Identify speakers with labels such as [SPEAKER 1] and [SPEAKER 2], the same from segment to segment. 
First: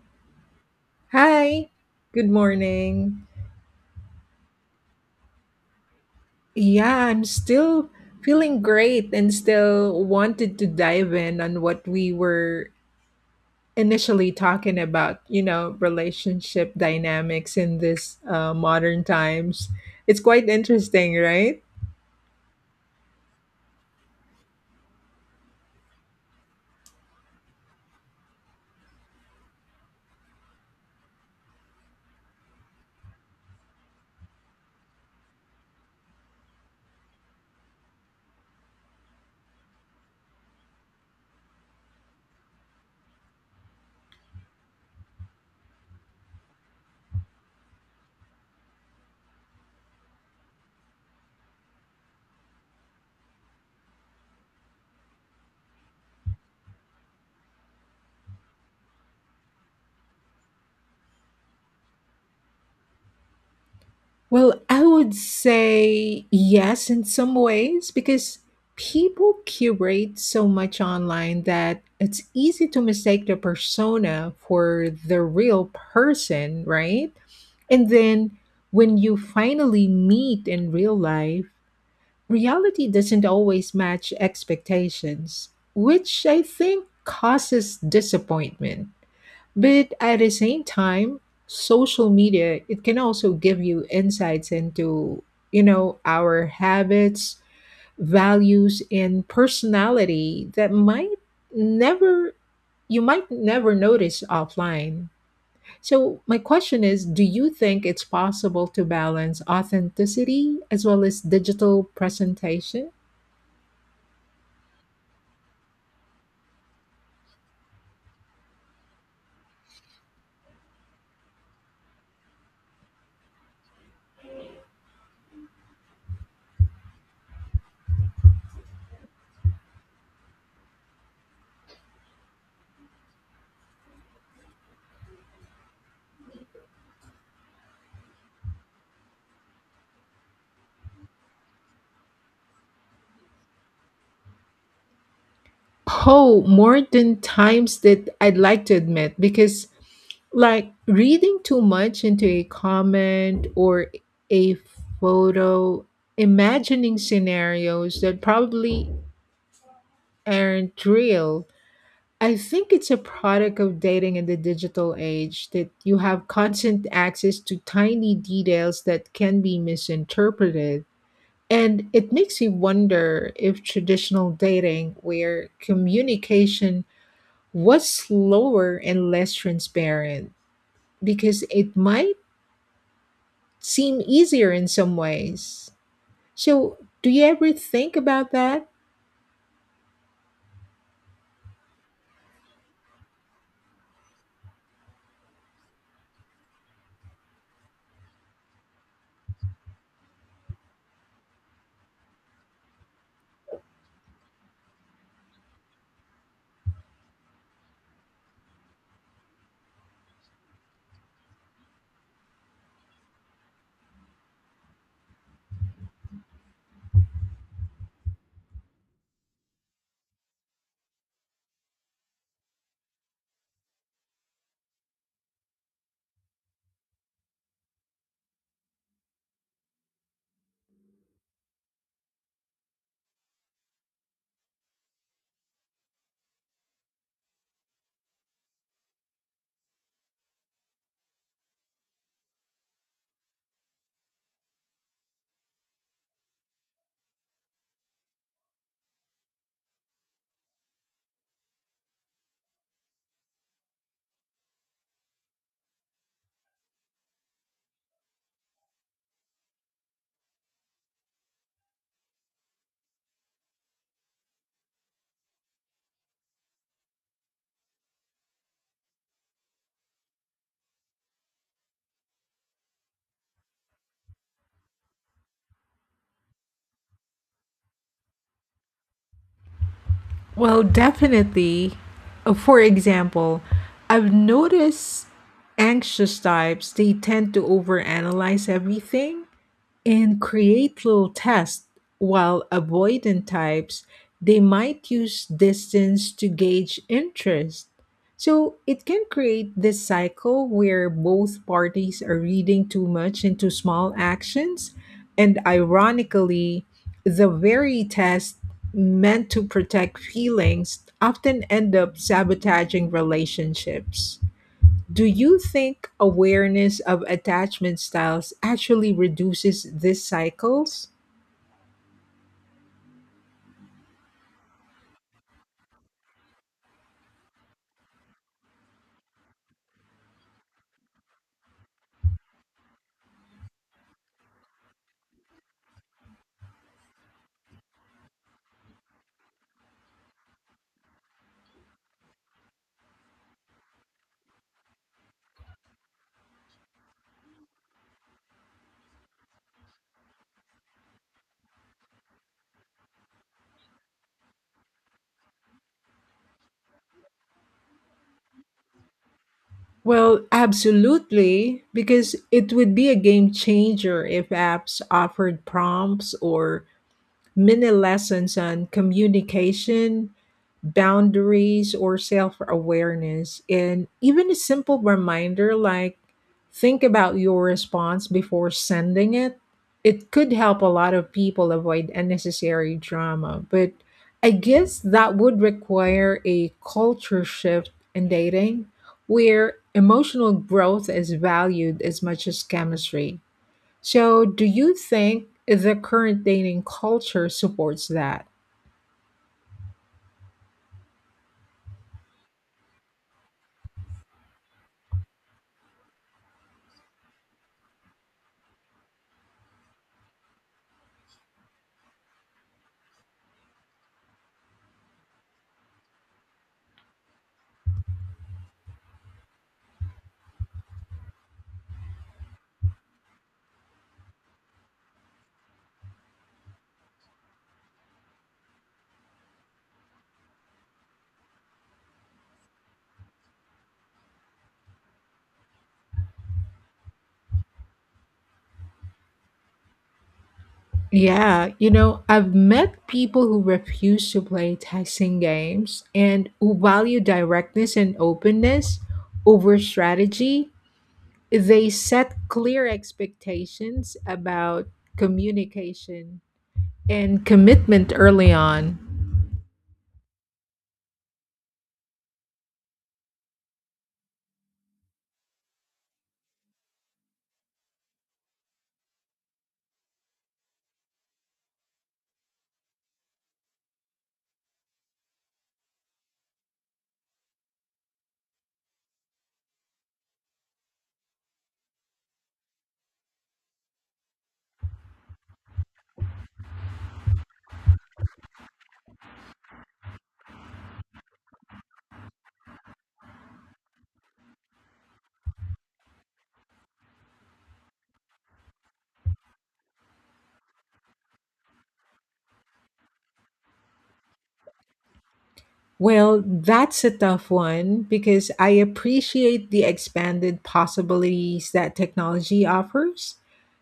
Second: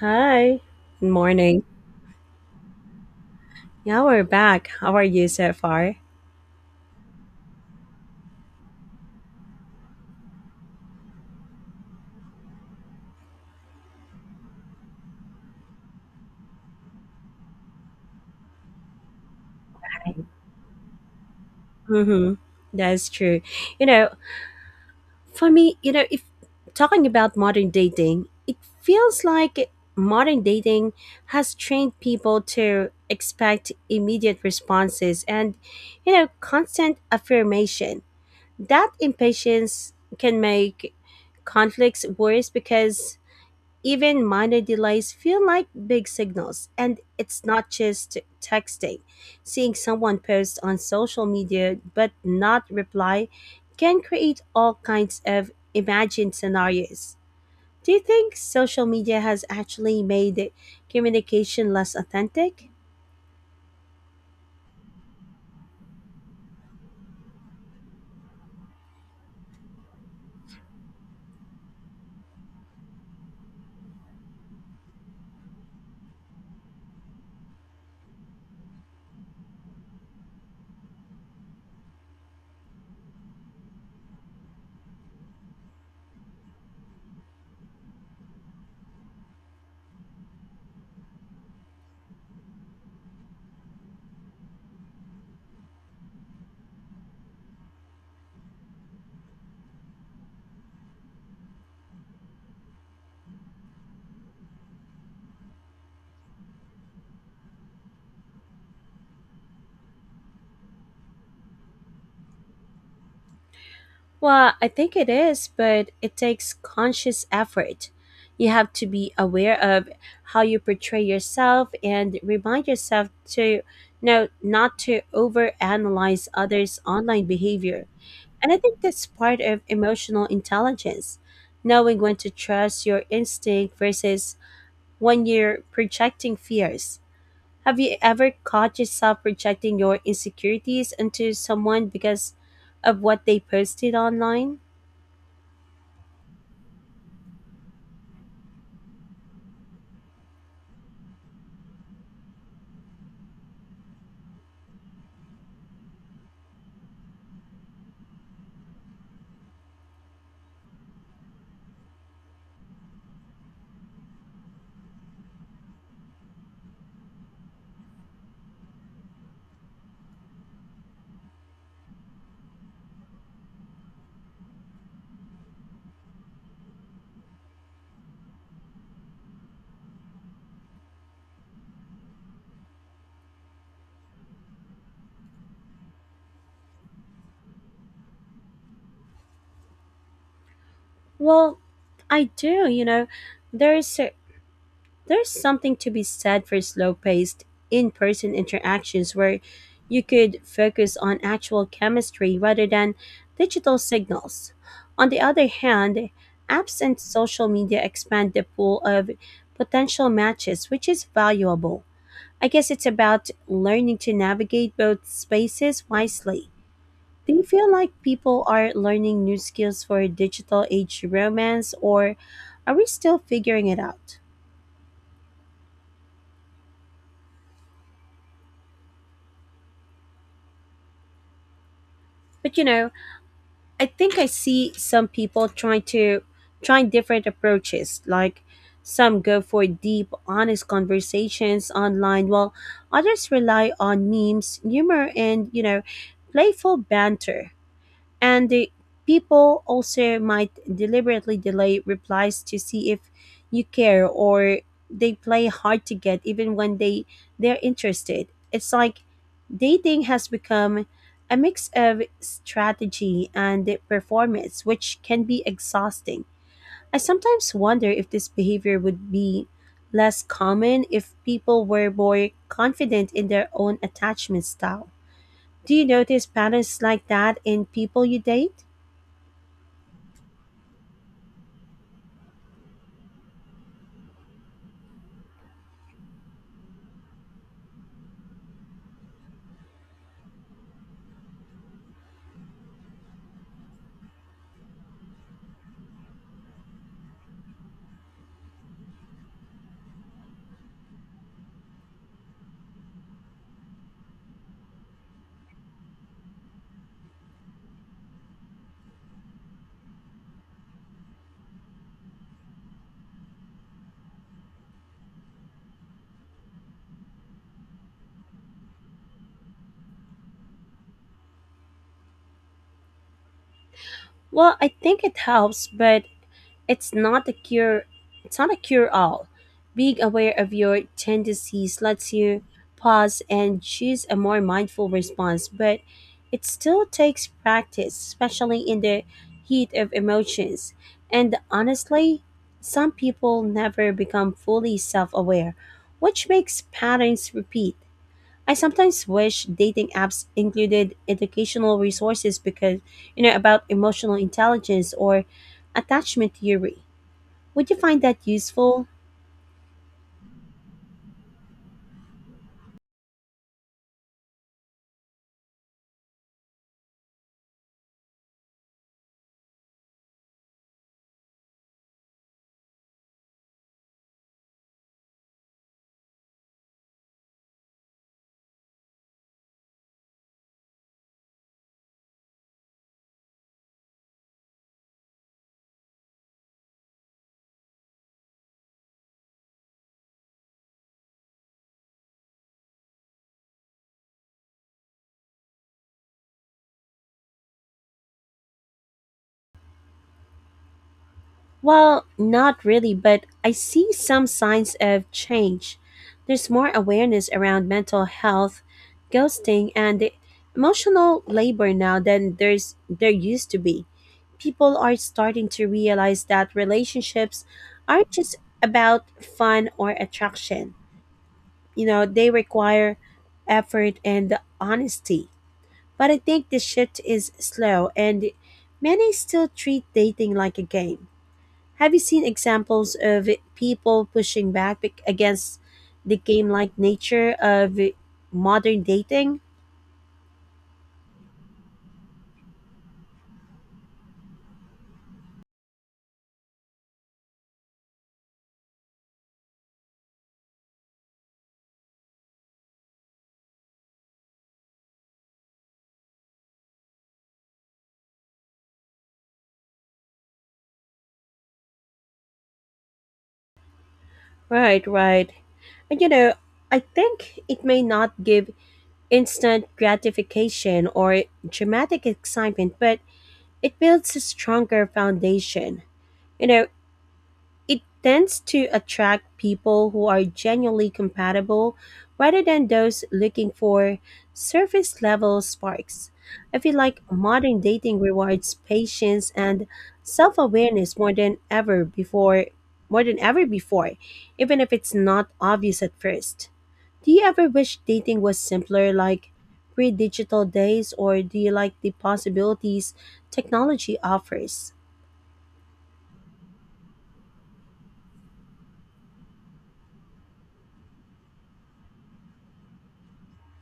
[SPEAKER 1] Hi. Good morning.
[SPEAKER 2] Hi, good morning.
[SPEAKER 1] Yeah, we're back. How are you so far?
[SPEAKER 2] Yeah, I'm still feeling great and still wanted to dive in on what we were initially talking about, you know, relationship dynamics in this modern times. It's quite interesting, right?
[SPEAKER 1] Mm-hmm. That's true. You know, for me, if talking about modern dating, it feels like modern dating has trained people to expect immediate responses and, constant affirmation. That impatience can make conflicts worse because even minor delays feel like big signals, and it's not just texting. Seeing someone post on social media but not reply can create all kinds of imagined scenarios. Do you think social media has actually made communication less authentic?
[SPEAKER 2] Well, I would say yes in some ways because people curate so much online that it's easy to mistake the persona for the real person, right? And then when you finally meet in real life, reality doesn't always match expectations, which I think causes disappointment. But at the same time, social media, it can also give you insights into, you know, our habits, values, and personality that might never you might never notice offline. So my question is, do you think it's possible to balance authenticity as well as digital presentation?
[SPEAKER 1] Well, I think it is, but it takes conscious effort. You have to be aware of how you portray yourself and remind yourself to no not to overanalyze others' online behavior. And I think that's part of emotional intelligence, knowing when to trust your instinct versus when you're projecting fears. Have you ever caught yourself projecting your insecurities onto someone because of what they posted online?
[SPEAKER 2] Oh, more than times that I'd like to admit because like reading too much into a comment or a photo, imagining scenarios that probably aren't real. I think it's a product of dating in the digital age that you have constant access to tiny details that can be misinterpreted. And it makes you wonder if traditional dating, where communication was slower and less transparent, because it might seem easier in some ways. So, do you ever think about that?
[SPEAKER 1] Well, I do, you know, there's a- there's something to be said for slow-paced in-person interactions where you could focus on actual chemistry rather than digital signals. On the other hand, apps and social media expand the pool of potential matches, which is valuable. I guess it's about learning to navigate both spaces wisely. Do you feel like people are learning new skills for digital age romance, or are we still figuring it out? But you know, I think I see some people trying different approaches. Like some go for deep, honest conversations online, while others rely on memes, humor, and playful banter. And the people also might deliberately delay replies to see if you care or they play hard to get even when they're interested. It's like dating has become a mix of strategy and performance, which can be exhausting. I sometimes wonder if this behavior would be less common if people were more confident in their own attachment style. Do you notice patterns like that in people you date?
[SPEAKER 2] Well, definitely. For example, I've noticed anxious types, they tend to overanalyze everything, and create little tests while avoidant types, they might use distance to gauge interest, so it can create this cycle where both parties are reading too much into small actions. And ironically, the very test meant to protect feelings often end up sabotaging relationships. Do you think awareness of attachment styles actually reduces these cycles?
[SPEAKER 1] Well, I think it helps, but it's not a cure it's not a cure all. Being aware of your tendencies lets you pause and choose a more mindful response, but it still takes practice, especially in the heat of emotions. And honestly, some people never become fully self-aware, which makes patterns repeat. I sometimes wish dating apps included educational resources because, about emotional intelligence or attachment theory. Would you find that useful?
[SPEAKER 2] Well, absolutely, because it would be a game changer if apps offered prompts or many lessons on communication, boundaries, or self awareness. And even a simple reminder like, think about your response before sending it. It could help a lot of people avoid unnecessary drama. But I guess that would require a culture shift in dating where emotional growth is valued as much as chemistry. So, do you think the current dating culture supports that?
[SPEAKER 1] Well, not really, but I see some signs of change. There's more awareness around mental health, ghosting, and the emotional labor now than there used to be. People are starting to realize that relationships aren't just about fun or attraction. You know, they require effort and honesty. But I think the shift is slow, and many still treat dating like a game. Have you seen examples of people pushing back against the game like nature of modern dating?
[SPEAKER 2] Yeah, you know, I've met people who refuse to play texting games and who value directness and openness over strategy. They set clear expectations about communication and commitment early on.
[SPEAKER 1] Right, right. And you know, I think it may not give instant gratification or dramatic excitement, but it builds a stronger foundation. You know, it tends to attract people who are genuinely compatible rather than those looking for surface level sparks. I feel like modern dating rewards patience and self awareness more than ever before, even if it's not obvious at first. Do you ever wish dating was simpler, like pre digital days, or do you like the possibilities technology offers?
[SPEAKER 2] Well, that's a tough one because I appreciate the expanded possibilities that technology offers,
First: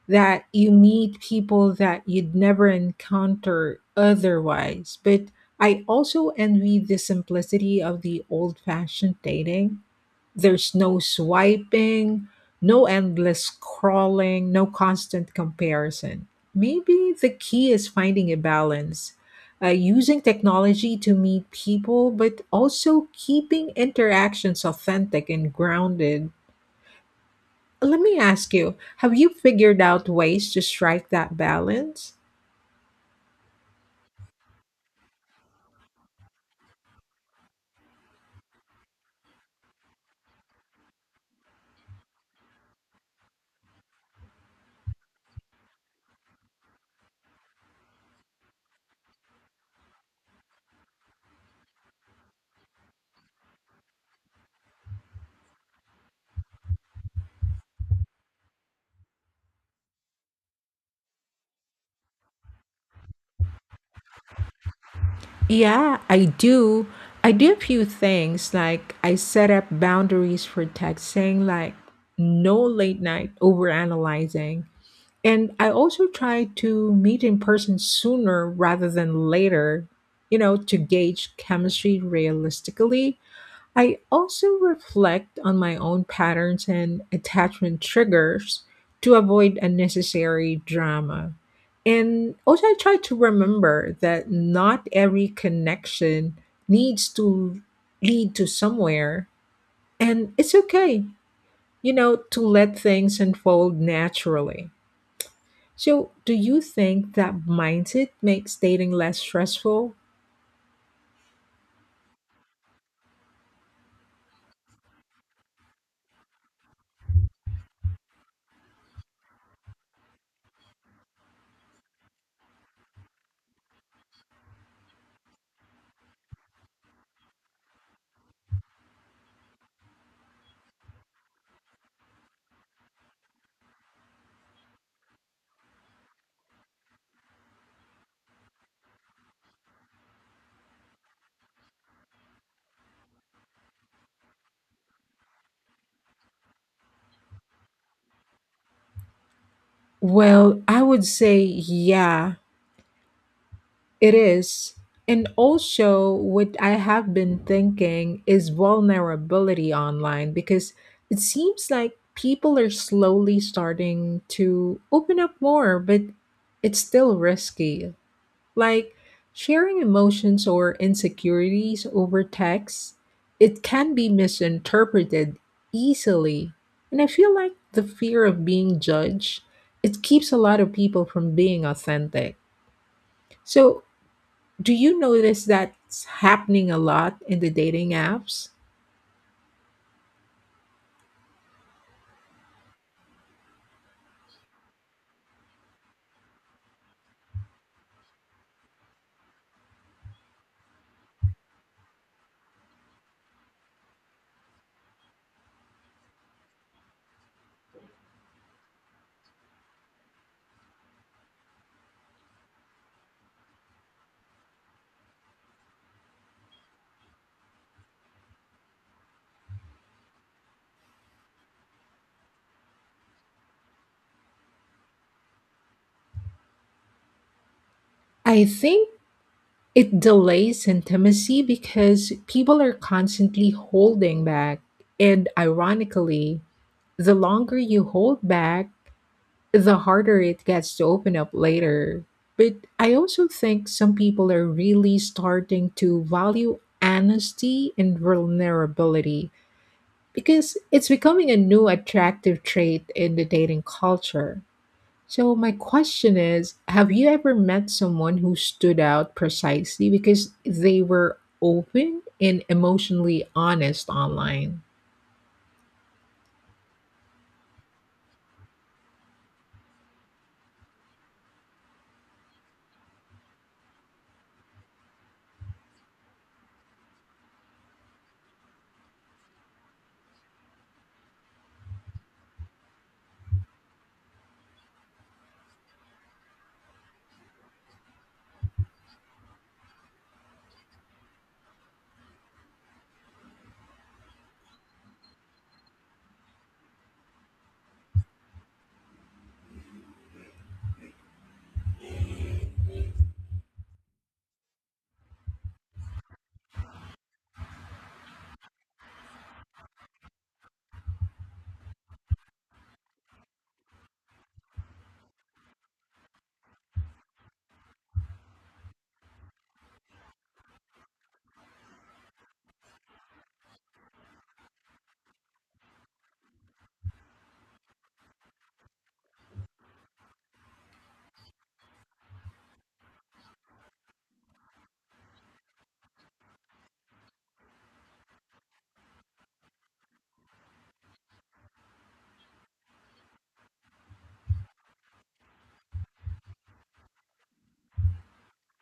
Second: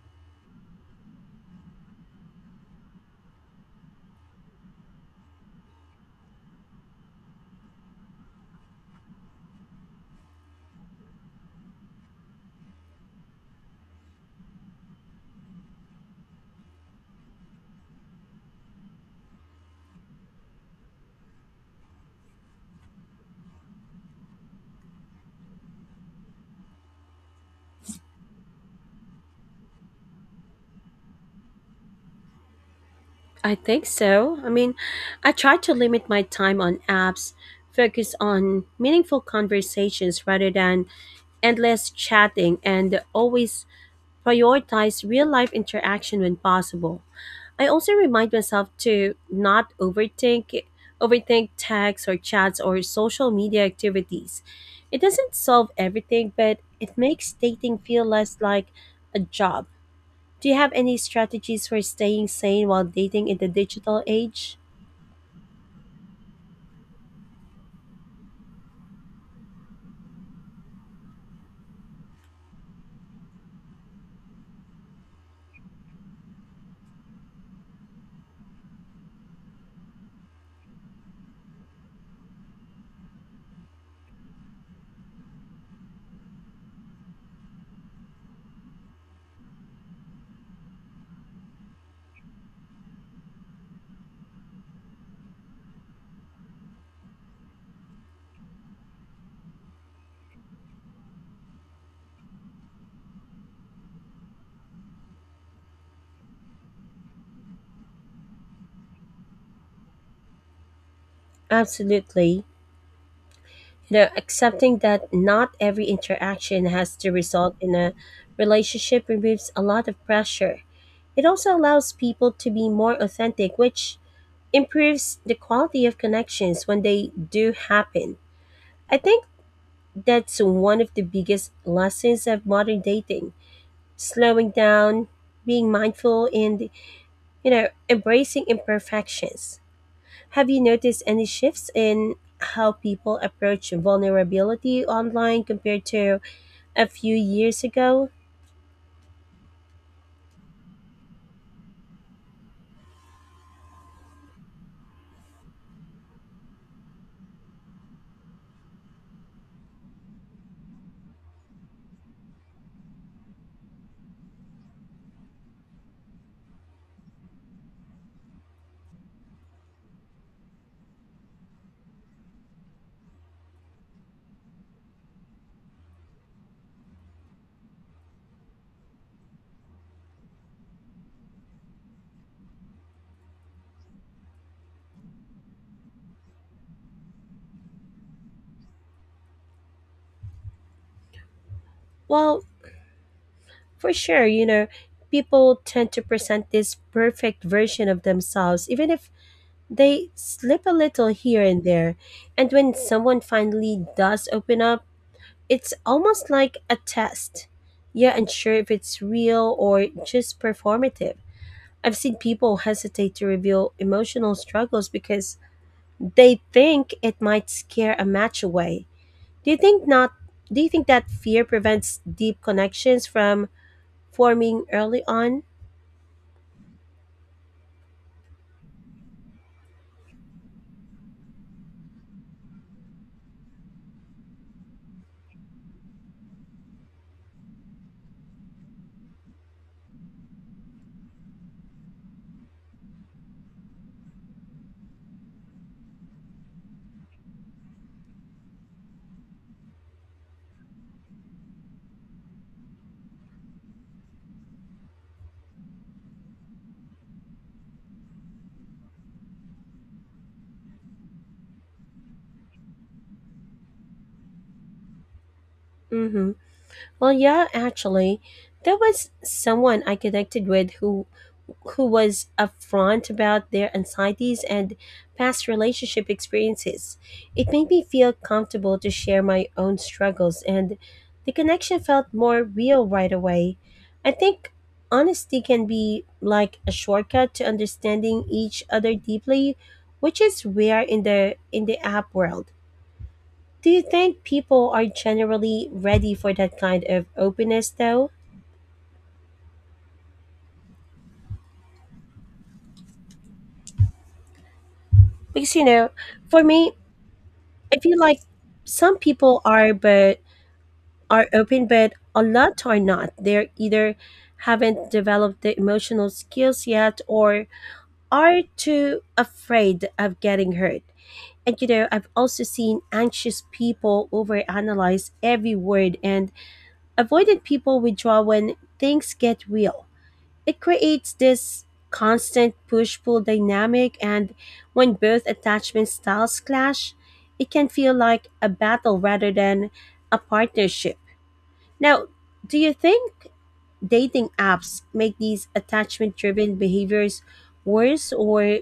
[SPEAKER 2] that you meet people that you'd never encounter otherwise. But I also envy the simplicity of the old fashioned dating. There's no swiping, no endless scrolling, no constant comparison. Maybe the key is finding a balance, using technology to meet people, but also keeping interactions authentic and grounded. Let me ask you, have you figured out ways to strike that balance?
[SPEAKER 1] I think so. I mean, I try to limit my time on apps, focus on meaningful conversations rather than endless chatting, and always prioritize real life interaction when possible. I also remind myself to not overthink overthink texts or chats or social media activities. It doesn't solve everything, but it makes dating feel less like a job. Do you have any strategies for staying sane while dating in the digital age?
[SPEAKER 2] Yeah, I do. I do a few things like I set up boundaries for text saying like no late night overanalyzing. And I also try to meet in person sooner rather than later, you know, to gauge chemistry realistically. I also reflect on my own patterns and attachment triggers to avoid unnecessary drama. And also, I try to remember that not every connection needs to lead to somewhere. And it's okay, you know, to let things unfold naturally. So, do you think that mindset makes dating less stressful?
[SPEAKER 1] Absolutely. You know, accepting that not every interaction has to result in a relationship removes a lot of pressure. It also allows people to be more authentic, which improves the quality of connections when they do happen. I think that's one of the biggest lessons of modern dating: slowing down, being mindful, and, embracing imperfections. Have you noticed any shifts in how people approach vulnerability online compared to a few years ago?
[SPEAKER 2] Well, I would say, yeah, it is. And also, what I have been thinking is vulnerability online because it seems like people are slowly starting to open up more, but it's still risky. Like sharing emotions or insecurities over text, it can be misinterpreted easily. And I feel like the fear of being judged, it keeps a lot of people from being authentic. So, do you notice that's happening a lot in the dating apps?
[SPEAKER 1] Well, for sure, you know, people tend to present this perfect version of themselves, even if they slip a little here and there. And when someone finally does open up, it's almost like a test. You're unsure if it's real or just performative. I've seen people hesitate to reveal emotional struggles because they think it might scare a match away. Do you think not Do you think that fear prevents deep connections from forming early on?
[SPEAKER 2] I think it delays intimacy because people are constantly holding back. And ironically, the longer you hold back, the harder it gets to open up later. But I also think some people are really starting to value honesty and vulnerability because it's becoming a new attractive trait in the dating culture. So, my question is, have you ever met someone who stood out precisely because they were open and emotionally honest online?
[SPEAKER 1] Mhm. Well, yeah, actually, there was someone I connected with who was upfront about their anxieties and past relationship experiences. It made me feel comfortable to share my own struggles, and the connection felt more real right away. I think honesty can be like a shortcut to understanding each other deeply, which is rare in the app world. Do you think people are generally ready for that kind of openness though? Because you know, for me, I feel like some people are but are open, but a lot are not. They're either haven't developed the emotional skills yet or are too afraid of getting hurt. And you know, I've also seen anxious people overanalyze every word and avoidant people withdraw when things get real. It creates this constant push pull dynamic, and when both attachment styles clash, it can feel like a battle rather than a partnership. Now, do you think dating apps make these attachment driven behaviors worse or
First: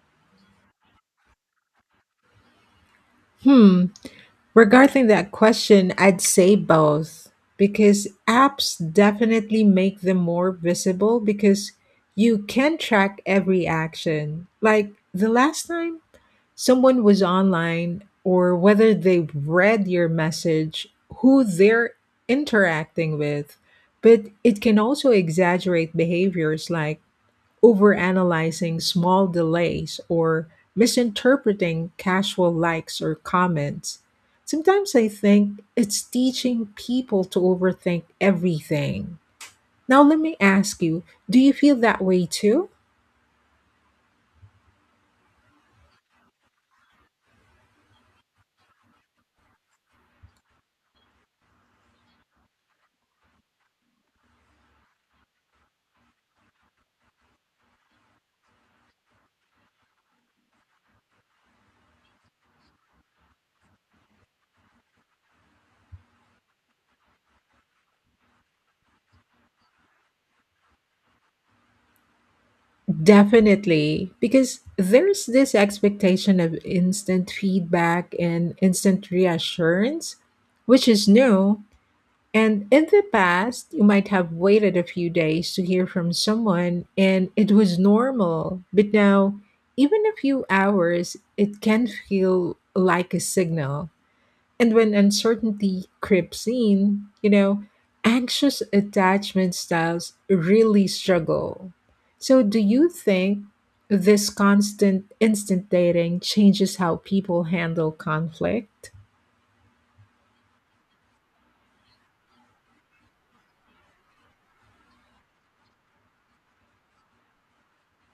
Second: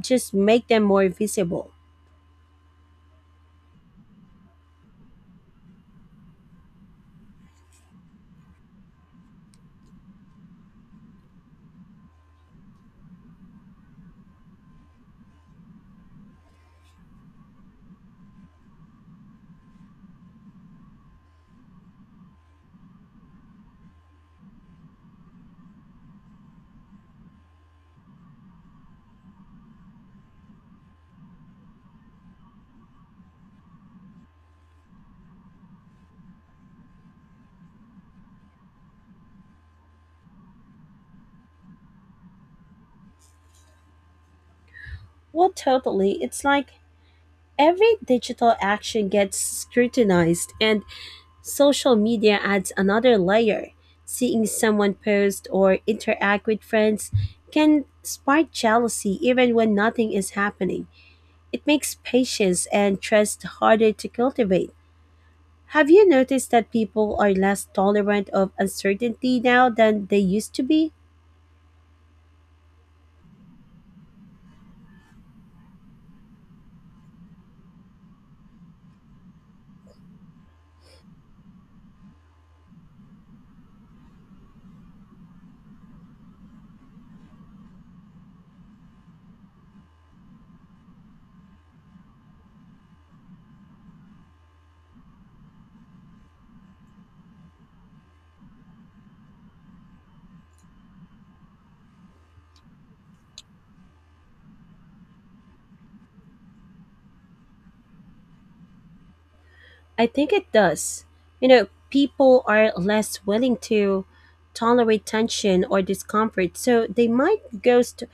[SPEAKER 1] just make them more visible?
[SPEAKER 2] Hmm, regarding that question, I'd say both, because apps definitely make them more visible because you can track every action. Like the last time someone was online or whether they read your message, who they're interacting with. But it can also exaggerate behaviors like overanalyzing small delays or misinterpreting casual likes or comments. Sometimes I think it's teaching people to overthink everything. Now, let me ask you, do you feel that way too?
[SPEAKER 1] Well, totally. It's like every digital action gets scrutinized, and social media adds another layer. Seeing someone post or interact with friends can spark jealousy even when nothing is happening. It makes patience and trust harder to cultivate. Have you noticed that people are less tolerant of uncertainty now than they used to be?
[SPEAKER 2] Definitely, because there's this expectation of instant feedback and instant reassurance, which is new. And in the past, you might have waited a few days to hear from someone and it was normal. But now, even a few hours, it can feel like a signal. And when uncertainty creeps in, you know, anxious attachment styles really struggle. So, do you think this constant instant dating changes how people handle conflict?
[SPEAKER 1] I think it does. You know, people are less willing to tolerate tension or discomfort, so they might ghost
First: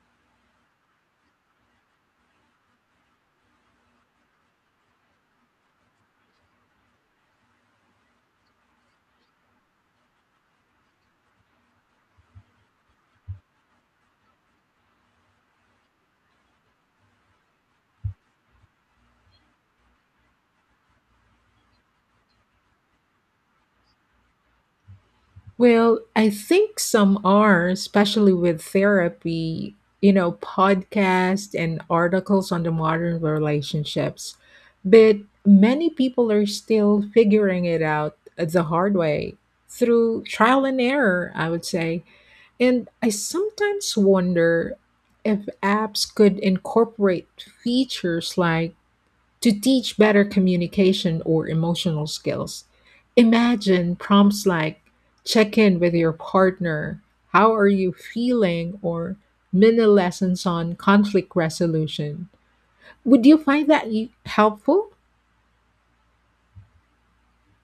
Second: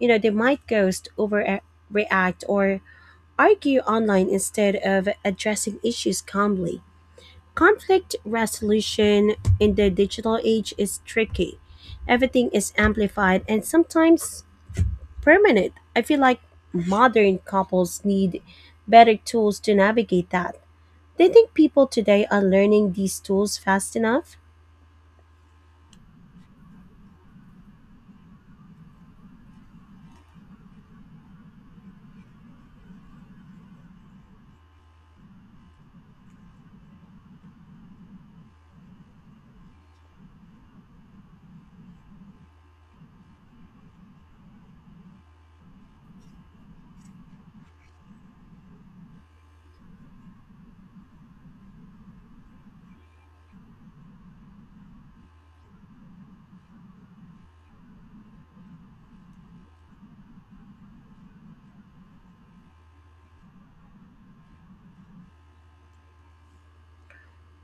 [SPEAKER 1] You know, they might ghost, overreact, or argue online instead of addressing issues calmly. Conflict resolution in the digital age is tricky. Everything is amplified and sometimes permanent. I feel like modern couples need better tools to navigate that. Do you think people today are learning these tools fast enough?
[SPEAKER 2] Well, I think some are, especially with therapy, you know, podcasts and articles on the modern relationships. But many people are still figuring it out the hard way through trial and error, I would say. And I sometimes wonder if apps could incorporate features like to teach better communication or emotional skills, imagine prompts like check in with your partner, how are you feeling, or mini lessons on conflict resolution. Would you find that helpful?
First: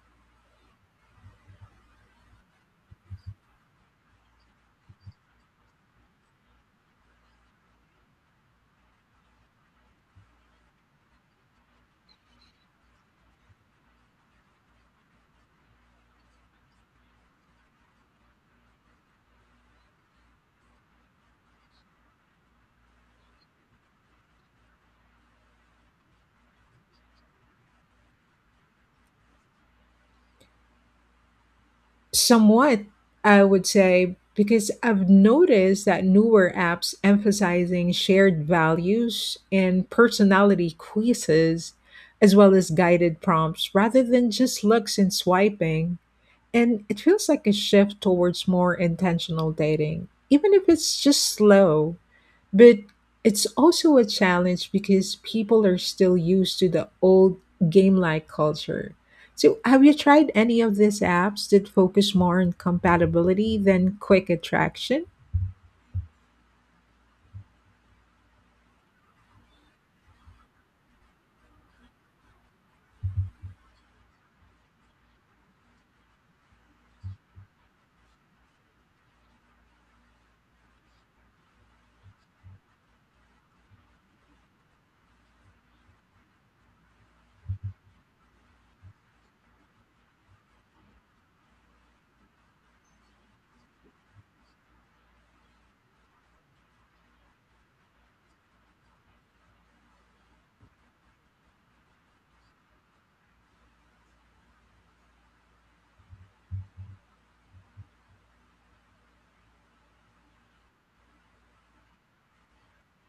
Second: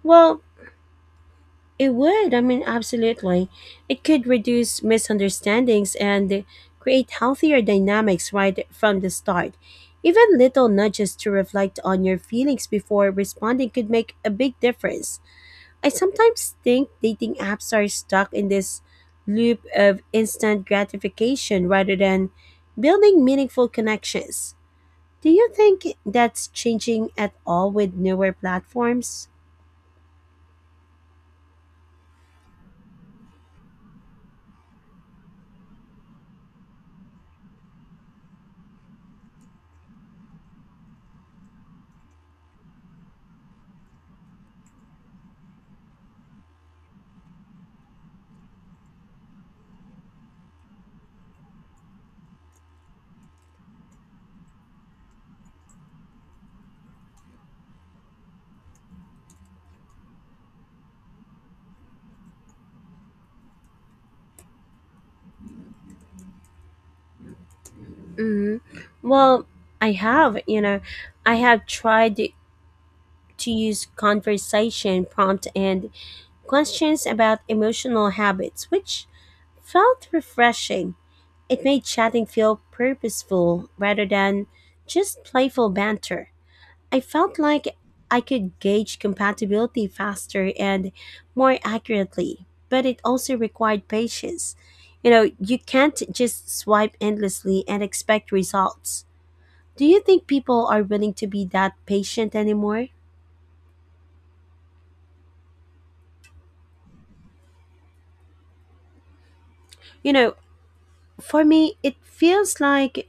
[SPEAKER 1] Well, it would. I mean, absolutely. It could reduce misunderstandings and create healthier dynamics right from the start. Even little nudges to reflect on your feelings before responding could make a big difference. I sometimes think dating apps are stuck in this loop of instant gratification rather than building meaningful connections. Do you think that's changing at all with newer platforms?
[SPEAKER 2] Somewhat, I would say, because I've noticed that newer apps emphasizing shared values and personality quizzes, as well as guided prompts, rather than just looks and swiping. And it feels like a shift towards more intentional dating, even if it's just slow. But it's also a challenge because people are still used to the old game like culture. So, have you tried any of these apps that focus more on compatibility than quick attraction?
[SPEAKER 1] Hmm. Well, I have, you know, I have tried to use conversation prompt and questions about emotional habits, which felt refreshing. It made chatting feel purposeful rather than just playful banter. I felt like I could gauge compatibility faster and more accurately, but it also required patience. You know, you can't just swipe endlessly and expect results. Do you think people are willing to be that patient anymore? You know, for me, it feels like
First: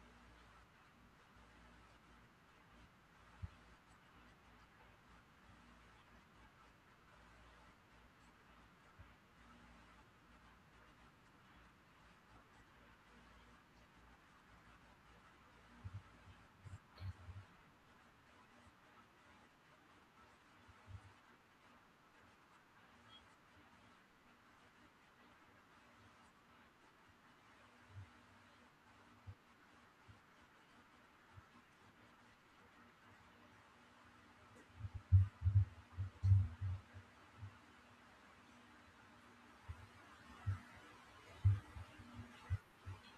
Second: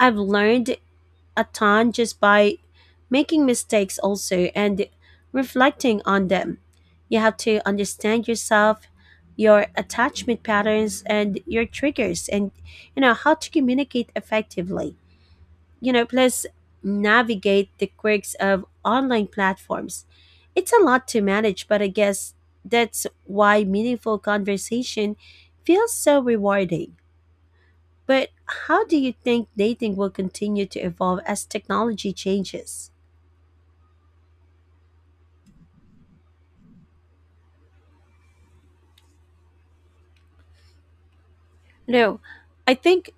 [SPEAKER 1] I've learned a ton just by making mistakes also and reflecting on them. You have to understand yourself, your attachment patterns and your triggers and you know how to communicate effectively. You know, plus navigate the quirks of online platforms. It's a lot to manage, but I guess that's why meaningful conversation feels so rewarding. But how do you think dating will continue to evolve as technology changes? No, I think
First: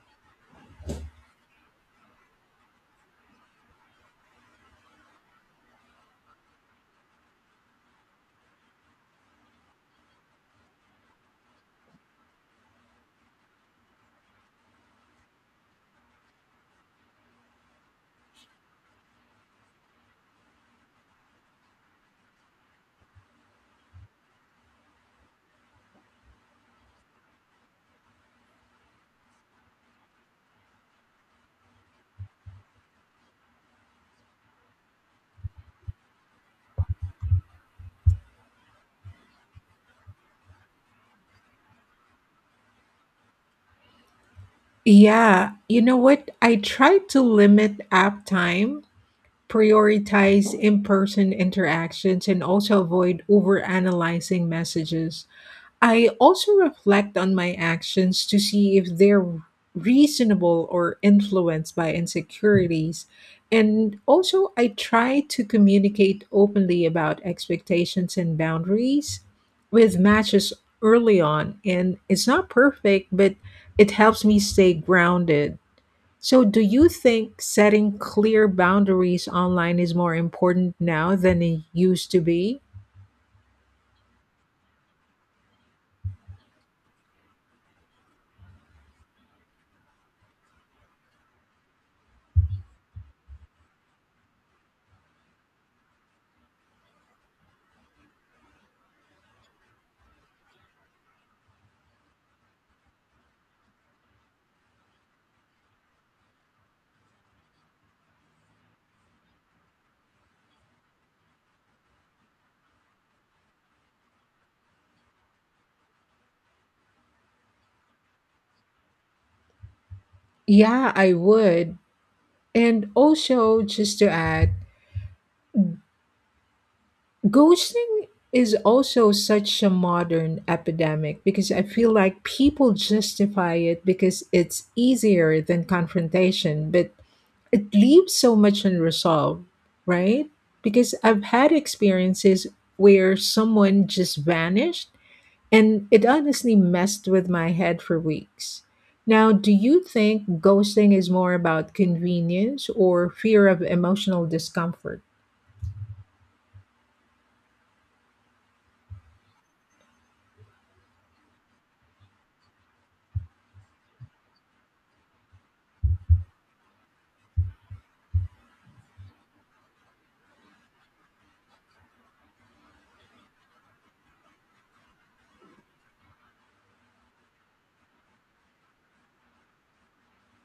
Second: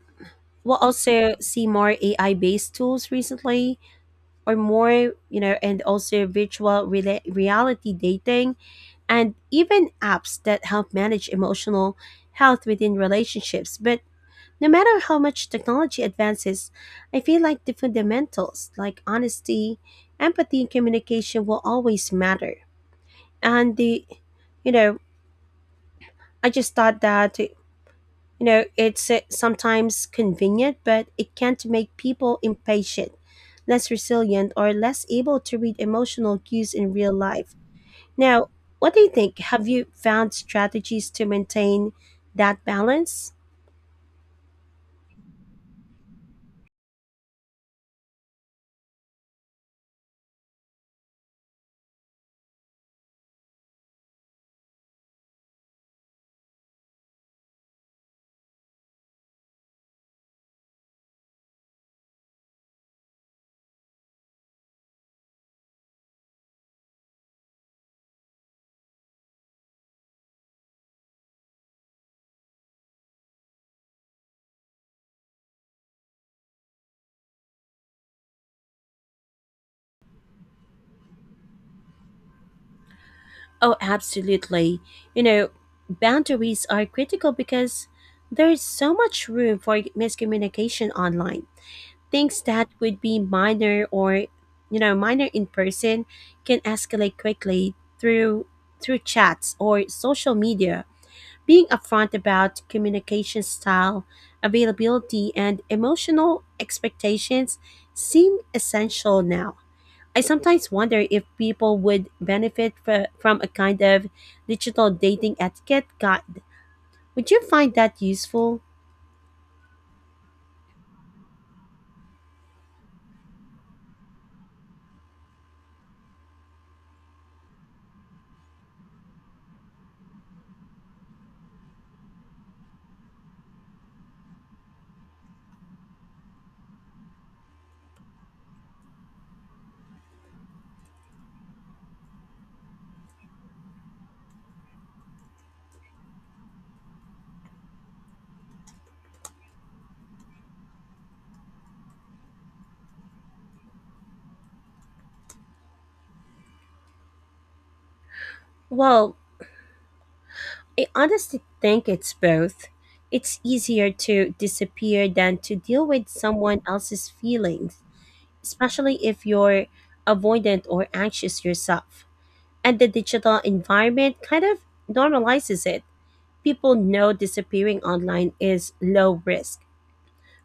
[SPEAKER 1] we'll also see more AI based tools recently, or more, you know, and also virtual reality dating and even apps that help manage emotional health within relationships. But no matter how much technology advances, I feel like the fundamentals like honesty, empathy, and communication will always matter. And you know, I just thought that, it's sometimes convenient, but it can't make people impatient, less resilient, or less able to read emotional cues in real life. Now, what do you think? Have you found strategies to maintain that balance?
[SPEAKER 2] Yeah, you know what? I try to limit app time, prioritize in person interactions, and also avoid overanalyzing messages. I also reflect on my actions to see if they're reasonable or influenced by insecurities. And also, I try to communicate openly about expectations and boundaries with matches early on. And it's not perfect, but it helps me stay grounded. So, do you think setting clear boundaries online is more important now than it used to be?
[SPEAKER 1] Oh, absolutely. You know, boundaries are critical because there's so much room for miscommunication online. Things that would be minor or, minor in person can escalate quickly through through chats or social media. Being upfront about communication style, availability, and emotional expectations seem essential now. I sometimes wonder if people would benefit from a kind of digital dating etiquette guide. Would you find that useful?
[SPEAKER 2] Yeah, I would. And also, just to add, ghosting is also such a modern epidemic because I feel like people justify it because it's easier than confrontation, but it leaves so much unresolved, right? Because I've had experiences where someone just vanished and it honestly messed with my head for weeks. Now, do you think ghosting is more about convenience or fear of emotional discomfort?
[SPEAKER 1] Well, I honestly think it's both. It's easier to disappear than to deal with someone else's feelings, especially if you're avoidant or anxious yourself. And the digital environment kind of normalizes it. People know disappearing online is low risk,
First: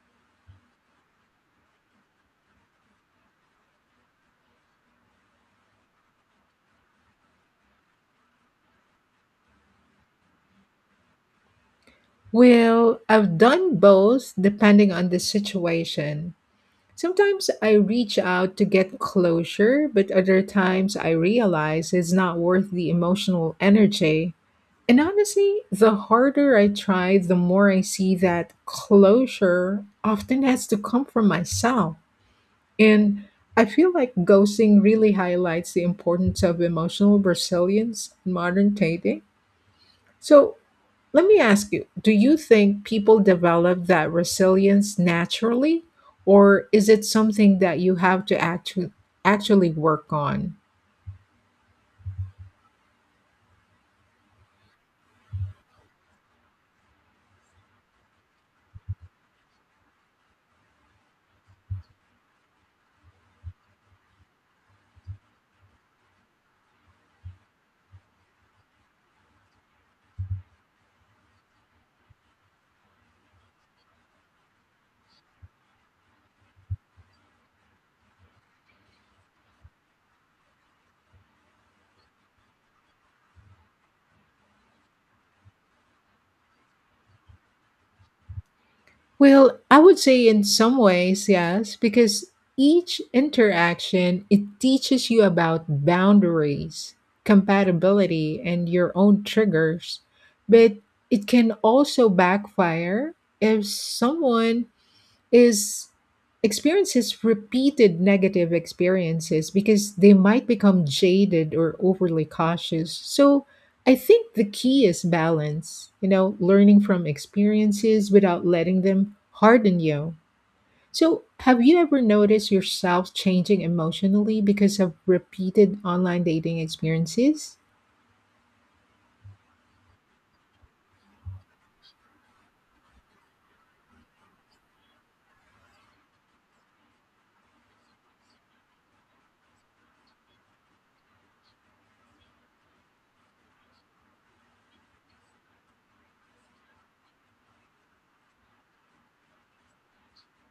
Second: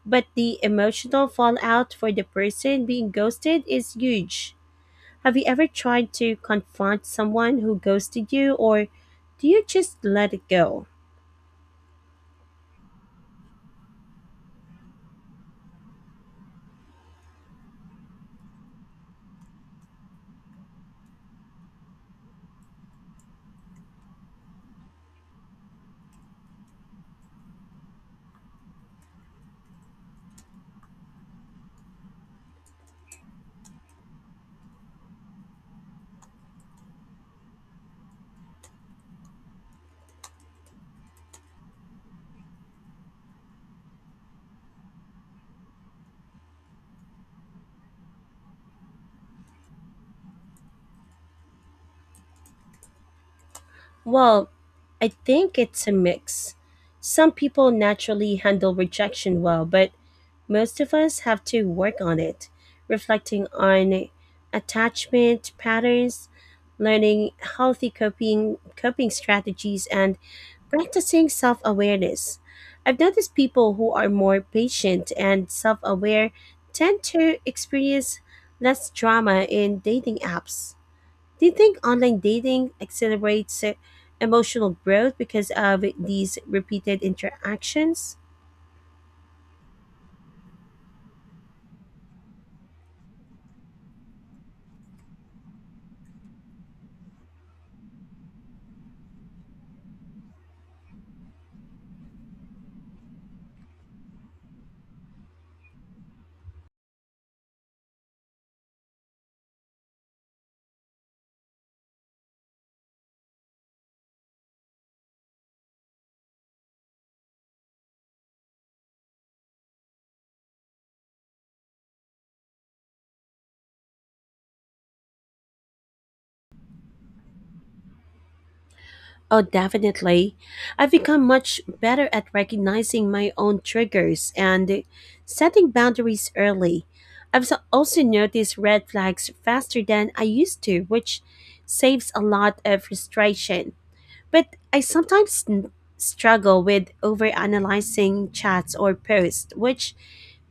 [SPEAKER 1] but the emotional fallout for the person being ghosted is huge. Have you ever tried to confront someone who ghosted you, or do you just let it go?
[SPEAKER 2] Well, I've done both depending on the situation. Sometimes I reach out to get closure, but other times I realize it's not worth the emotional energy. And honestly, the harder I try, the more I see that closure often has to come from myself. And I feel like ghosting really highlights the importance of emotional resilience in modern dating. So, let me ask you, do you think people develop that resilience naturally, or is it something that you have to actually work on?
[SPEAKER 1] Well, I think it's a mix. Some people naturally handle rejection well, but most of us have to work on it, reflecting on attachment patterns, learning healthy coping strategies and practicing self-awareness. I've noticed people who are more patient and self-aware tend to experience less drama in dating apps. Do you think online dating accelerates emotional growth because of these repeated interactions?
[SPEAKER 2] Well, I would say in some ways, yes, because each interaction it teaches you about boundaries, compatibility and your own triggers, but it can also backfire if someone is experiences repeated negative experiences because they might become jaded or overly cautious. So I think the key is balance, you know, learning from experiences without letting them harden you. So, have you ever noticed yourself changing emotionally because of repeated online dating experiences?
[SPEAKER 1] Oh, definitely. I've become much better at recognizing my own triggers and setting boundaries early. I've also noticed red flags faster than I used to, which saves a lot of frustration. But I sometimes struggle with overanalyzing chats or posts, which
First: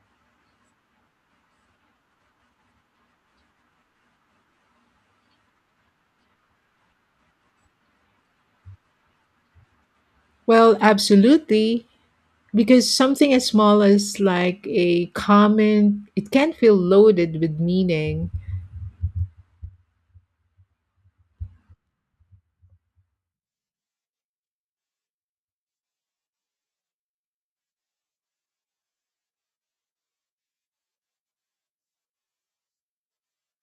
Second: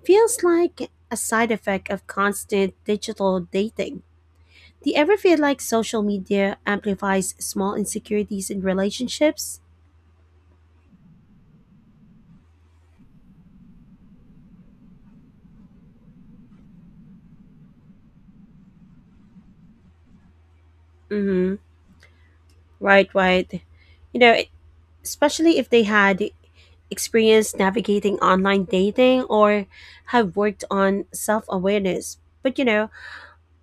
[SPEAKER 1] feels like a side effect of constant digital dating. Do you ever feel like social media amplifies small insecurities in relationships?
[SPEAKER 2] Well, absolutely. Because something as small as like a comment, it can feel loaded with meaning.
[SPEAKER 1] Mm-hmm. Right, right. You know, especially if they had experience navigating online dating or have worked on self awareness. But you know,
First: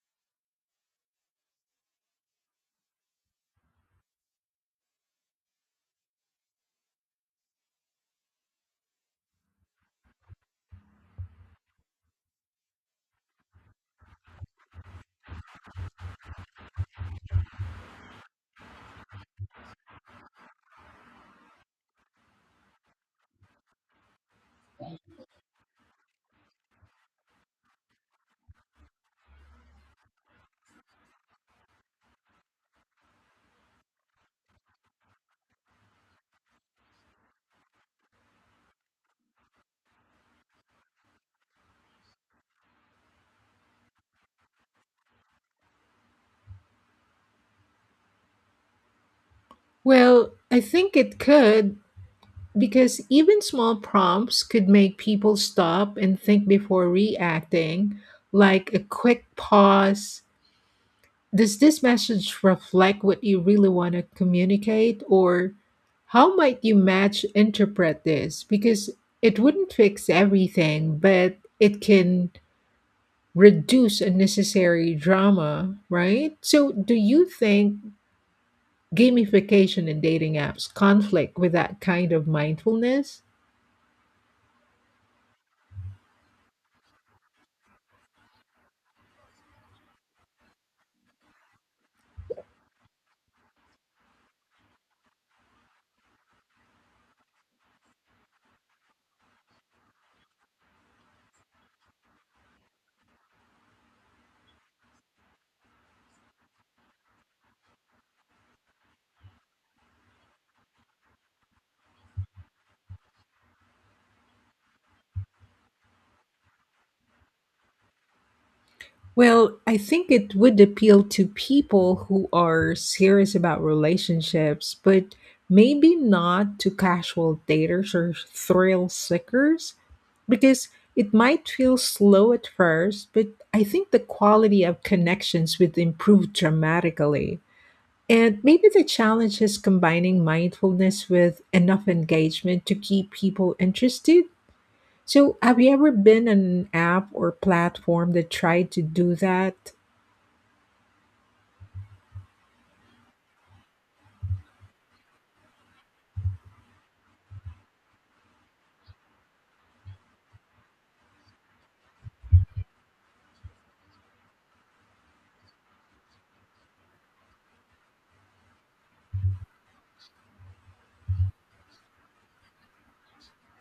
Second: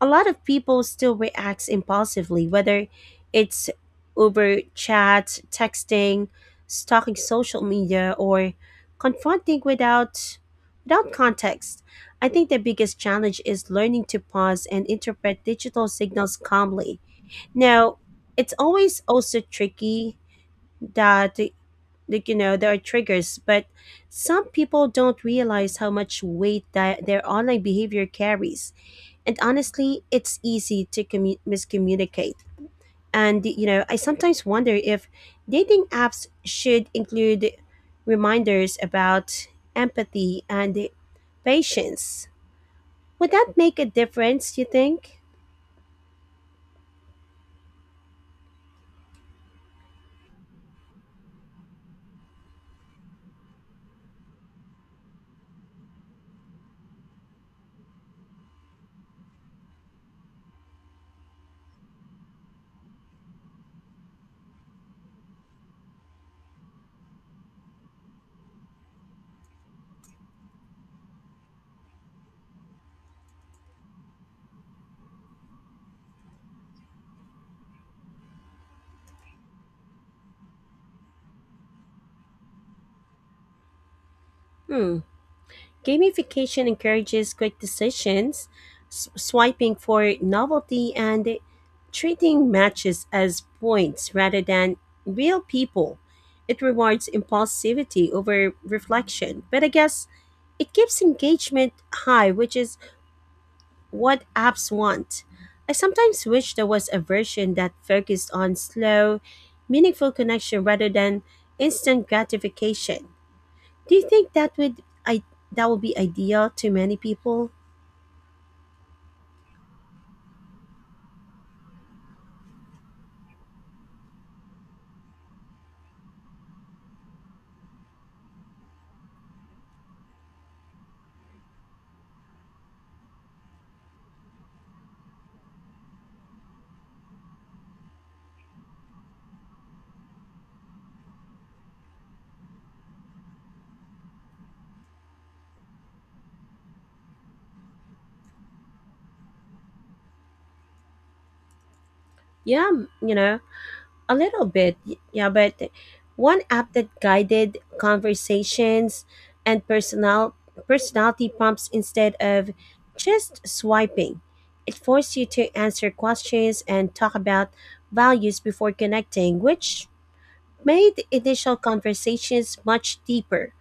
[SPEAKER 1] a lot of people still reacts impulsively, whether it's over chat, texting, stalking social media, or confronting without without context. I think the biggest challenge is learning to pause and interpret digital signals calmly. Now, it's always also tricky that like, you know there are triggers, but some people don't realize how much weight that their online behavior carries, and honestly, it's easy to miscommunicate. And, you know, I sometimes wonder if dating apps should include reminders about empathy and patience. Would that make a difference, you think?
[SPEAKER 2] Well, I think it could, because even small prompts could make people stop and think before reacting, like a quick pause. Does this message reflect what you really want to communicate? Or how might you match interpret this? Because it wouldn't fix everything, but it can reduce unnecessary drama, right? So, do you think gamification in dating apps conflict with that kind of mindfulness?
[SPEAKER 1] Hmm. Gamification encourages quick decisions, swiping for novelty, and treating matches as points rather than real people. It rewards impulsivity over reflection, but I guess it keeps engagement high, which is what apps want. I sometimes wish there was a version that focused on slow, meaningful connection rather than instant gratification. Do you think that would I that would be ideal to many people?
[SPEAKER 2] Well, I think it would appeal to people who are serious about relationships, but maybe not to casual daters or thrill seekers because it might feel slow at first, but I think the quality of connections would improve dramatically. And maybe the challenge is combining mindfulness with enough engagement to keep people interested. So, have you ever been on an app or platform that tried to do that?
[SPEAKER 1] Yeah, you know, a little bit. Yeah, but one app that guided conversations and personality prompts instead of just swiping. It forced you to answer questions and talk about values before connecting, which made initial conversations much deeper.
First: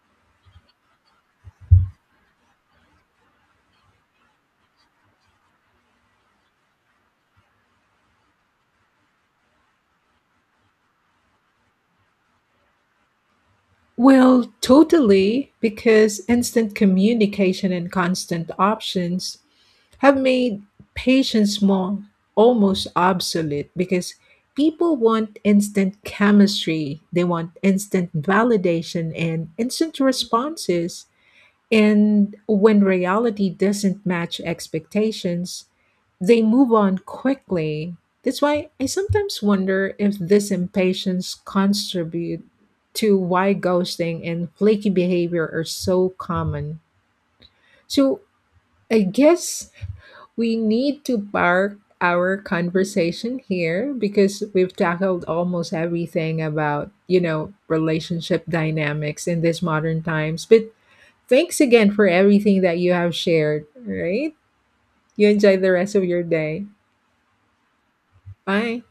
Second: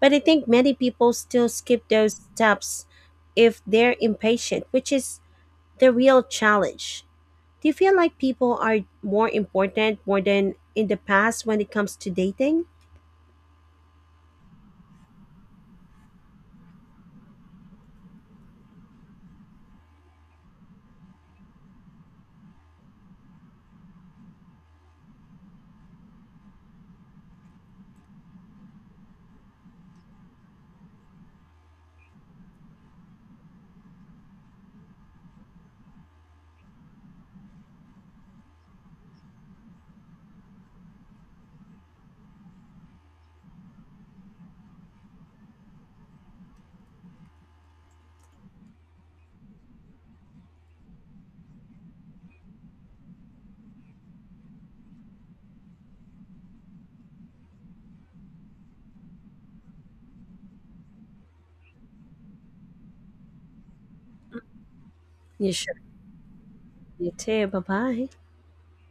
[SPEAKER 1] But I think many people still skip those steps if they're impatient, which is the real challenge. Do you feel like people are more than in the past when it comes to dating?
[SPEAKER 2] Well, totally, because instant communication and constant options have made patience more almost obsolete because people want instant chemistry, they want instant validation and instant responses. And when reality doesn't match expectations, they move on quickly. That's why I sometimes wonder if this impatience contribute to why ghosting and flaky behavior are so common. So I guess we need to park our conversation here because we've tackled almost everything about, you know, relationship dynamics in these modern times. But thanks again for everything that you have shared. All right. You
[SPEAKER 1] You
[SPEAKER 2] enjoy the
[SPEAKER 1] sure?
[SPEAKER 2] rest of your day.
[SPEAKER 1] You too. Bye bye.
[SPEAKER 2] Bye.